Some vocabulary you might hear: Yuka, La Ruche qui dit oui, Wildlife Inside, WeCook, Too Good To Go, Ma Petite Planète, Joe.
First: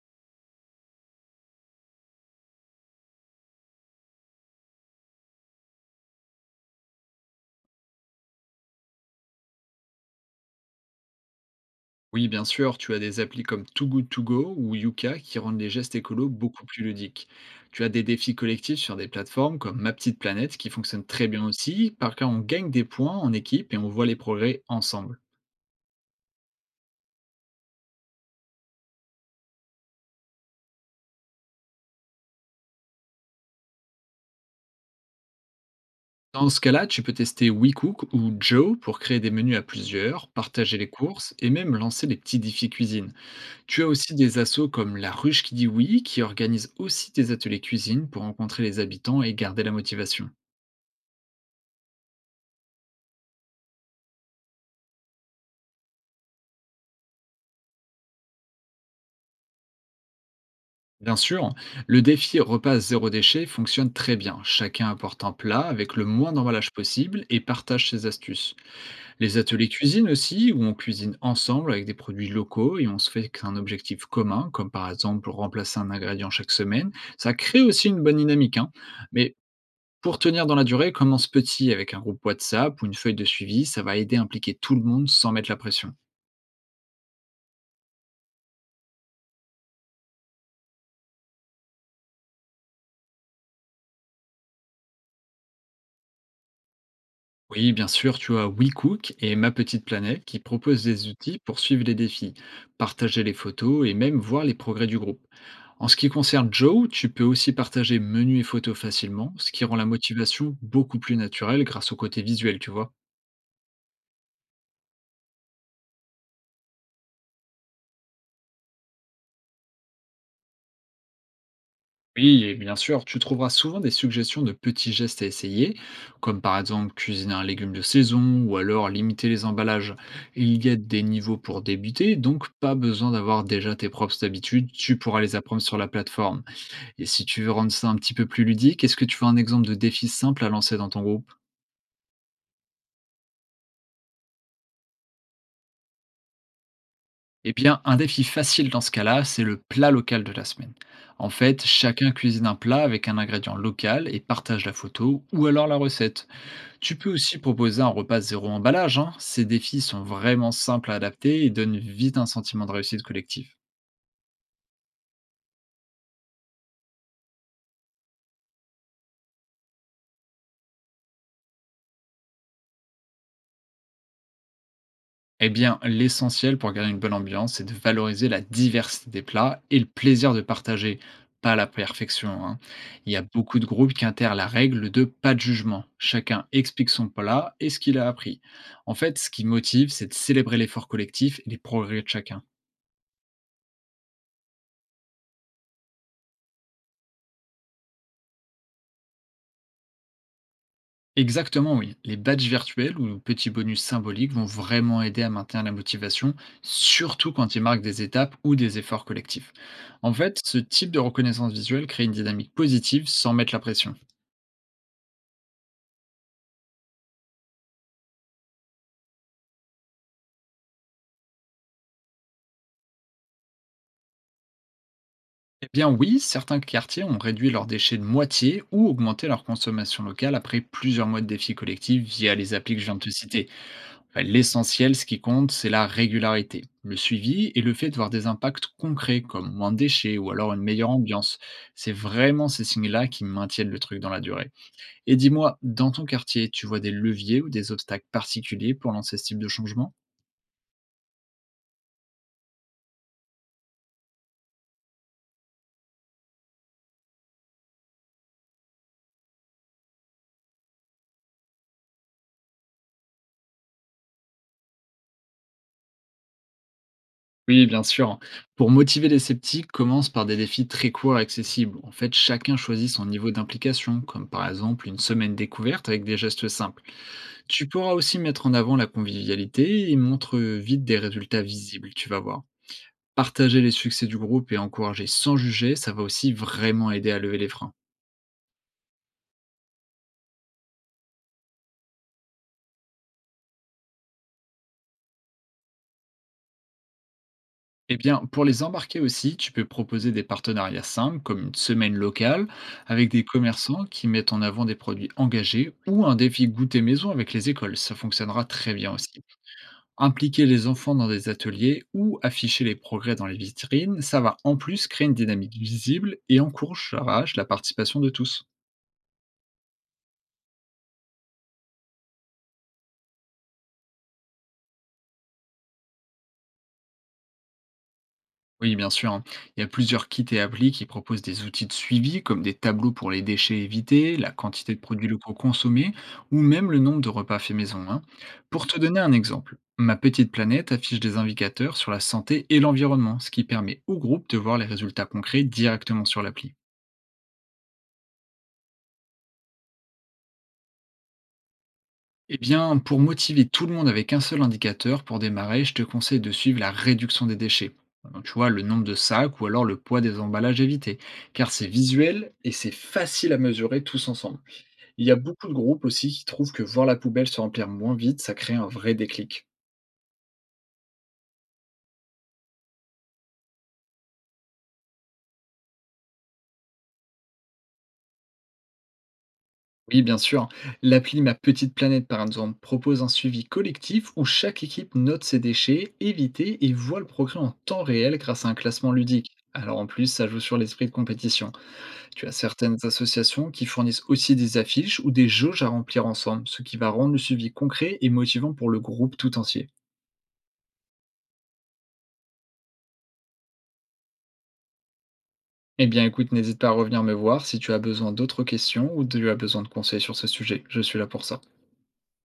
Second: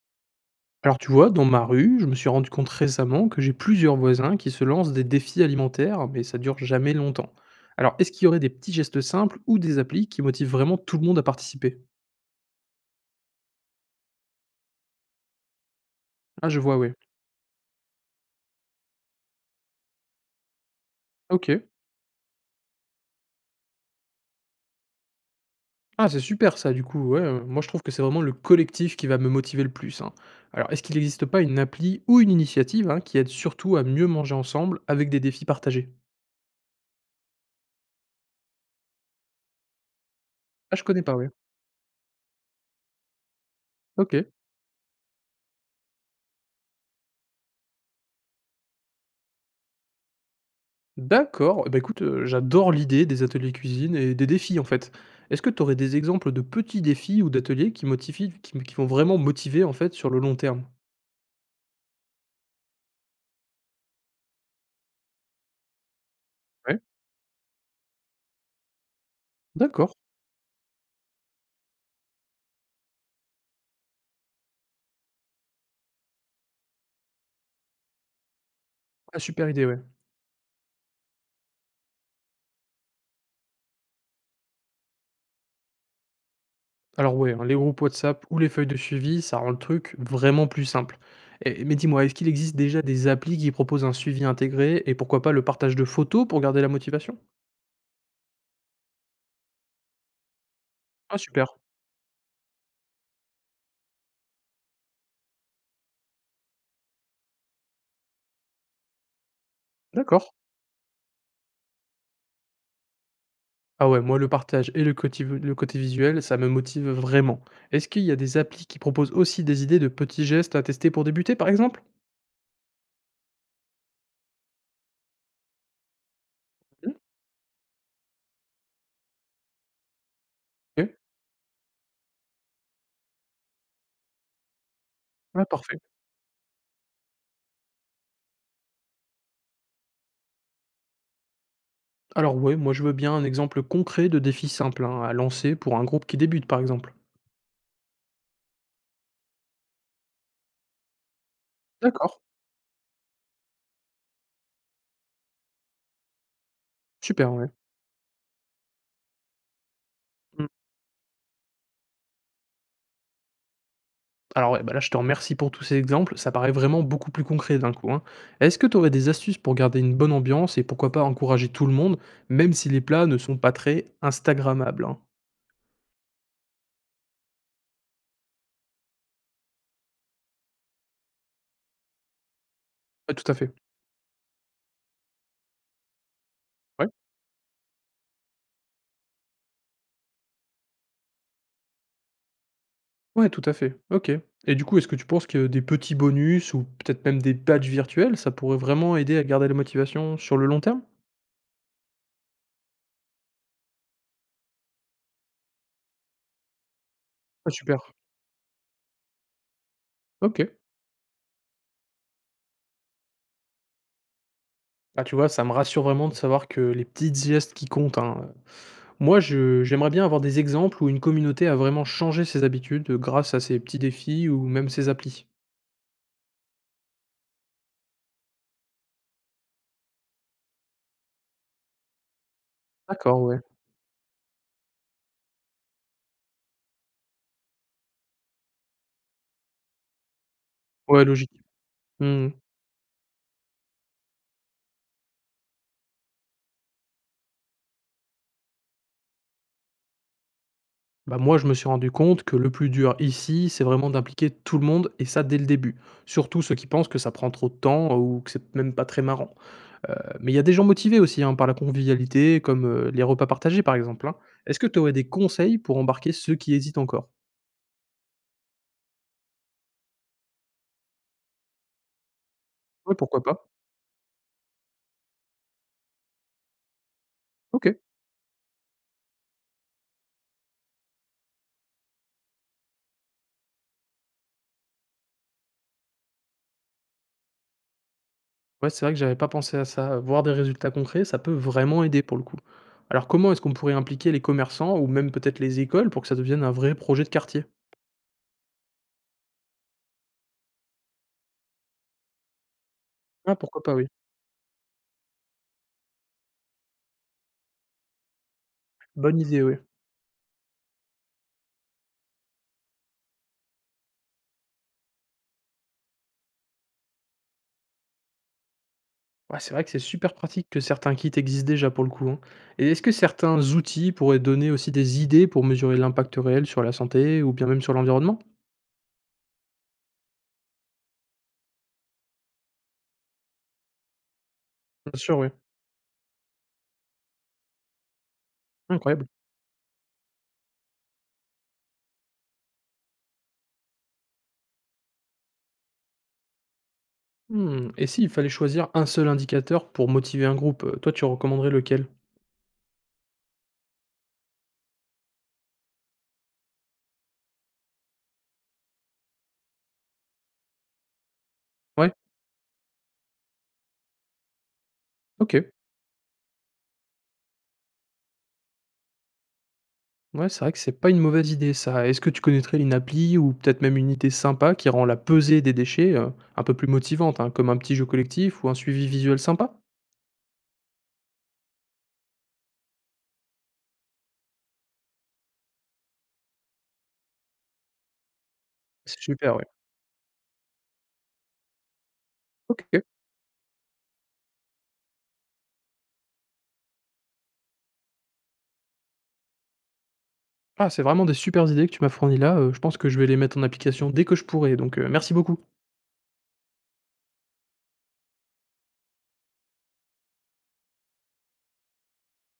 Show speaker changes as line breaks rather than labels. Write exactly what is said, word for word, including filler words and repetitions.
Alors tu vois, dans ma rue, je me suis rendu compte récemment que j'ai plusieurs voisins qui se lancent des défis alimentaires, mais ça dure jamais longtemps. Alors est-ce qu'il y aurait des petits gestes simples ou des applis qui motivent vraiment tout le monde à participer?
Oui, bien sûr, tu as des applis comme Too Good To Go ou Yuka qui rendent les gestes écolos
Ah je
beaucoup
vois,
plus
ouais.
ludiques. Tu as des défis collectifs sur des plateformes comme Ma Petite Planète qui fonctionnent très bien
Ok.
aussi, par cas on gagne des points en équipe et on voit les progrès ensemble.
Ah c'est super ça du coup, ouais. euh, Moi je trouve que c'est vraiment le collectif qui va me motiver le plus, hein. Alors est-ce qu'il n'existe pas une appli ou une initiative, hein, qui aide surtout à mieux manger ensemble avec des défis partagés?
Dans ce cas-là, tu peux tester WeCook ou Joe pour créer des menus à plusieurs,
Ah
partager
je
les
connais pas, ouais.
courses et même lancer les petits défis cuisine. Tu as
Ok.
aussi des assos comme La Ruche qui dit oui qui organisent aussi des ateliers cuisine pour rencontrer les habitants et garder la motivation.
D'accord, eh bah, écoute, heu, j'adore l'idée des ateliers cuisine et des défis, en fait. Est-ce que tu aurais des exemples de petits défis ou d'ateliers qui motivent, qui qui vont vraiment motiver, en fait, sur le long terme?
Bien sûr, le défi repas zéro déchet fonctionne très bien. Chacun apporte un plat avec le moins d'emballage
Ouais.
possible et partage ses astuces. Les ateliers
D'accord.
cuisine aussi, où on cuisine ensemble avec des produits locaux et on se fait un objectif commun, comme par exemple remplacer un ingrédient chaque semaine, ça crée aussi une bonne dynamique, hein.
Ah,
Mais
super idée, ouais.
pour tenir dans la durée, commence petit avec un groupe WhatsApp ou une feuille de suivi, ça va aider à impliquer tout le monde sans mettre la pression.
Alors ouais, hein, les groupes WhatsApp ou les feuilles de suivi, ça rend le truc vraiment plus simple. Et mais dis-moi, est-ce qu'il existe déjà des applis qui proposent un suivi intégré et pourquoi pas le partage de photos pour garder la motivation?
Oui, bien sûr, tu as WeCook et Ma Petite Planète qui proposent des
Ah
outils
super,
pour suivre les défis, partager les photos et même voir les progrès du groupe. En ce qui concerne Joe, tu peux aussi partager menus et photos facilement, ce qui rend la
d'accord.
motivation beaucoup plus naturelle grâce au côté visuel, tu vois.
Ah ouais, moi le partage et le côté v le côté visuel, ça me motive vraiment. Est-ce qu'il y a des applis qui proposent aussi des idées de petits gestes à tester pour débuter, par exemple?
Oui, et bien sûr, tu trouveras souvent des suggestions de petits gestes à essayer, comme par exemple
Mmh.
cuisiner un légume de saison ou alors limiter les emballages. Il y a
OK.
des niveaux pour débuter, donc pas besoin d'avoir déjà tes propres habitudes, tu pourras les
Ouais,
apprendre sur
parfait.
la plateforme. Et si tu veux rendre ça un petit peu plus ludique, est-ce que tu veux un exemple de défi simple à lancer dans ton groupe?
Alors ouais, moi je veux bien un exemple concret de défi simple, hein, à lancer pour un groupe qui débute, par exemple.
Eh bien, un défi facile dans ce cas-là, c'est le plat local de la semaine. En fait, chacun
D'accord,
cuisine un plat avec un ingrédient local et partage la photo ou alors la recette. Tu peux
super,
aussi
ouais.
proposer un repas zéro emballage, hein. Ces défis sont
Mmh.
vraiment simples à adapter et donnent vite un sentiment de réussite collective.
Alors ouais, bah là, je te remercie pour tous ces exemples, ça paraît vraiment beaucoup plus concret d'un coup, hein. Est-ce que tu aurais des astuces pour garder une bonne ambiance et pourquoi pas encourager tout le monde, même si les plats ne sont pas très instagrammables, hein?
Eh bien, l'essentiel pour garder une bonne ambiance, c'est de valoriser la diversité des plats et le plaisir de partager, pas la perfection, hein. Il
Ouais,
y a
tout à fait.
beaucoup de groupes qui intèrent la règle de pas de jugement. Chacun explique
Ouais.
son plat et ce qu'il a appris. En fait, ce qui motive, c'est de célébrer l'effort collectif et les progrès de chacun.
Ouais, tout à fait. OK, et du coup, est-ce que tu penses que des petits bonus ou peut-être même des badges virtuels, ça pourrait vraiment aider à garder la motivation sur le long terme?
Exactement, oui. Les badges virtuels ou petits bonus symboliques vont vraiment aider à maintenir la motivation, surtout
Ah
quand ils
super,
marquent des étapes ou des efforts collectifs. En fait,
OK.
ce type de reconnaissance visuelle crée une dynamique positive sans mettre la pression.
Ah tu vois, ça me rassure vraiment de savoir que les petits gestes qui comptent, hein, moi, je j'aimerais bien avoir des exemples où une communauté a vraiment changé ses habitudes, grâce à ces petits défis ou même ces applis.
Eh bien oui, certains quartiers ont réduit leurs déchets de moitié ou augmenté leur consommation locale après plusieurs mois de défis collectifs via les applis que je viens de te
D'accord, ouais.
citer. L'essentiel, ce qui compte, c'est la régularité, le suivi et le fait de voir des impacts concrets comme moins de déchets ou alors une meilleure
Ouais, logique.
ambiance. C'est
Mmh.
vraiment ces signes-là qui maintiennent le truc dans la durée. Et dis-moi, dans ton quartier, tu vois des leviers ou des obstacles particuliers pour lancer ce type de changement?
Bah, moi, je me suis rendu compte que le plus dur ici, c'est vraiment d'impliquer tout le monde et ça dès le début. Surtout ceux qui pensent que ça prend trop de temps ou que c'est même pas très marrant. Heu, mais il y a des gens motivés aussi, hein, par la convivialité comme, heu, les repas partagés par exemple, hein. Est-ce que tu aurais des conseils pour embarquer ceux qui hésitent encore?
Oui, bien sûr. Pour motiver les sceptiques, commence par des défis très courts et accessibles. En fait, chacun choisit
Ouais,
son
pourquoi
niveau
pas?
d'implication, comme par exemple une semaine découverte avec des gestes simples. Tu
OK.
pourras aussi mettre en avant la convivialité et montre euh, vite des résultats visibles, tu vas voir. Partager les succès du groupe et encourager sans juger, ça va aussi vraiment aider à lever les freins.
Ouais, c'est vrai que j'avais pas pensé à ça. Voir des résultats concrets, ça peut vraiment aider pour le coup. Alors comment est-ce qu'on pourrait impliquer les commerçants ou même peut-être les écoles pour que ça devienne un vrai projet de quartier?
Eh bien, pour les embarquer aussi, tu peux proposer des partenariats simples, comme une semaine locale, avec des
Ah, pourquoi pas,
commerçants
oui.
qui mettent en avant des produits engagés ou un défi goûter maison avec les écoles. Ça fonctionnera très bien
Bonne
aussi.
idée, oui.
Impliquer les enfants dans des ateliers ou afficher les progrès dans les vitrines, ça va en plus créer une dynamique visible et encouragera la participation de tous.
Ouais, c'est vrai que c'est super pratique que certains kits existent déjà pour le coup, hein. Et est-ce que certains outils pourraient donner aussi des idées pour mesurer l'impact réel sur la santé ou bien même sur l'environnement?
Oui, bien sûr, hein. Il y a plusieurs kits et applis qui proposent des outils de suivi comme des tableaux pour les déchets évités, la quantité de
Bien
produits
sûr, oui.
locaux consommés ou même le nombre de repas faits maison, hein. Pour te donner
Incroyable.
un exemple, Ma Petite Planète affiche des indicateurs sur la santé et l'environnement, ce qui permet au groupe de voir les résultats concrets directement sur l'appli.
Mmh, et s'il fallait choisir un seul indicateur pour motiver un groupe, heu, toi tu recommanderais lequel?
Eh bien, pour motiver tout le monde avec un seul indicateur, pour démarrer, je te conseille de suivre la réduction des déchets. Donc, tu vois, le nombre de sacs ou alors le poids des emballages évités, car c'est
Ouais,
visuel et c'est facile à mesurer tous ensemble. Il y a
OK.
beaucoup de groupes aussi qui trouvent que voir la poubelle se remplir moins vite, ça crée un vrai déclic.
Ouais, c'est vrai que c'est pas une mauvaise idée ça. Est-ce que tu connaîtrais une appli ou peut-être même une idée sympa qui rend la pesée des déchets, heu, un peu plus motivante, hein, comme un petit jeu collectif ou un suivi visuel sympa?
Oui, bien sûr, l'appli Ma Petite Planète, par exemple, propose un suivi collectif où chaque équipe note ses déchets évités et voit le progrès en temps réel grâce à un classement
C'est
ludique.
super, ouais.
Alors en plus, ça joue sur l'esprit de compétition. Tu as certaines
OK.
associations qui fournissent aussi des affiches ou des jauges à remplir ensemble, ce qui va rendre le suivi concret et motivant pour le groupe tout entier.
Ah, c'est vraiment des supers idées que tu m'as fournies là, heu, je pense que je vais les mettre en application dès que je pourrai donc, heu, merci beaucoup.
Eh bien écoute, n'hésite pas à revenir me voir si tu as besoin d'autres questions ou tu as besoin de conseils sur ce sujet. Je suis là pour ça.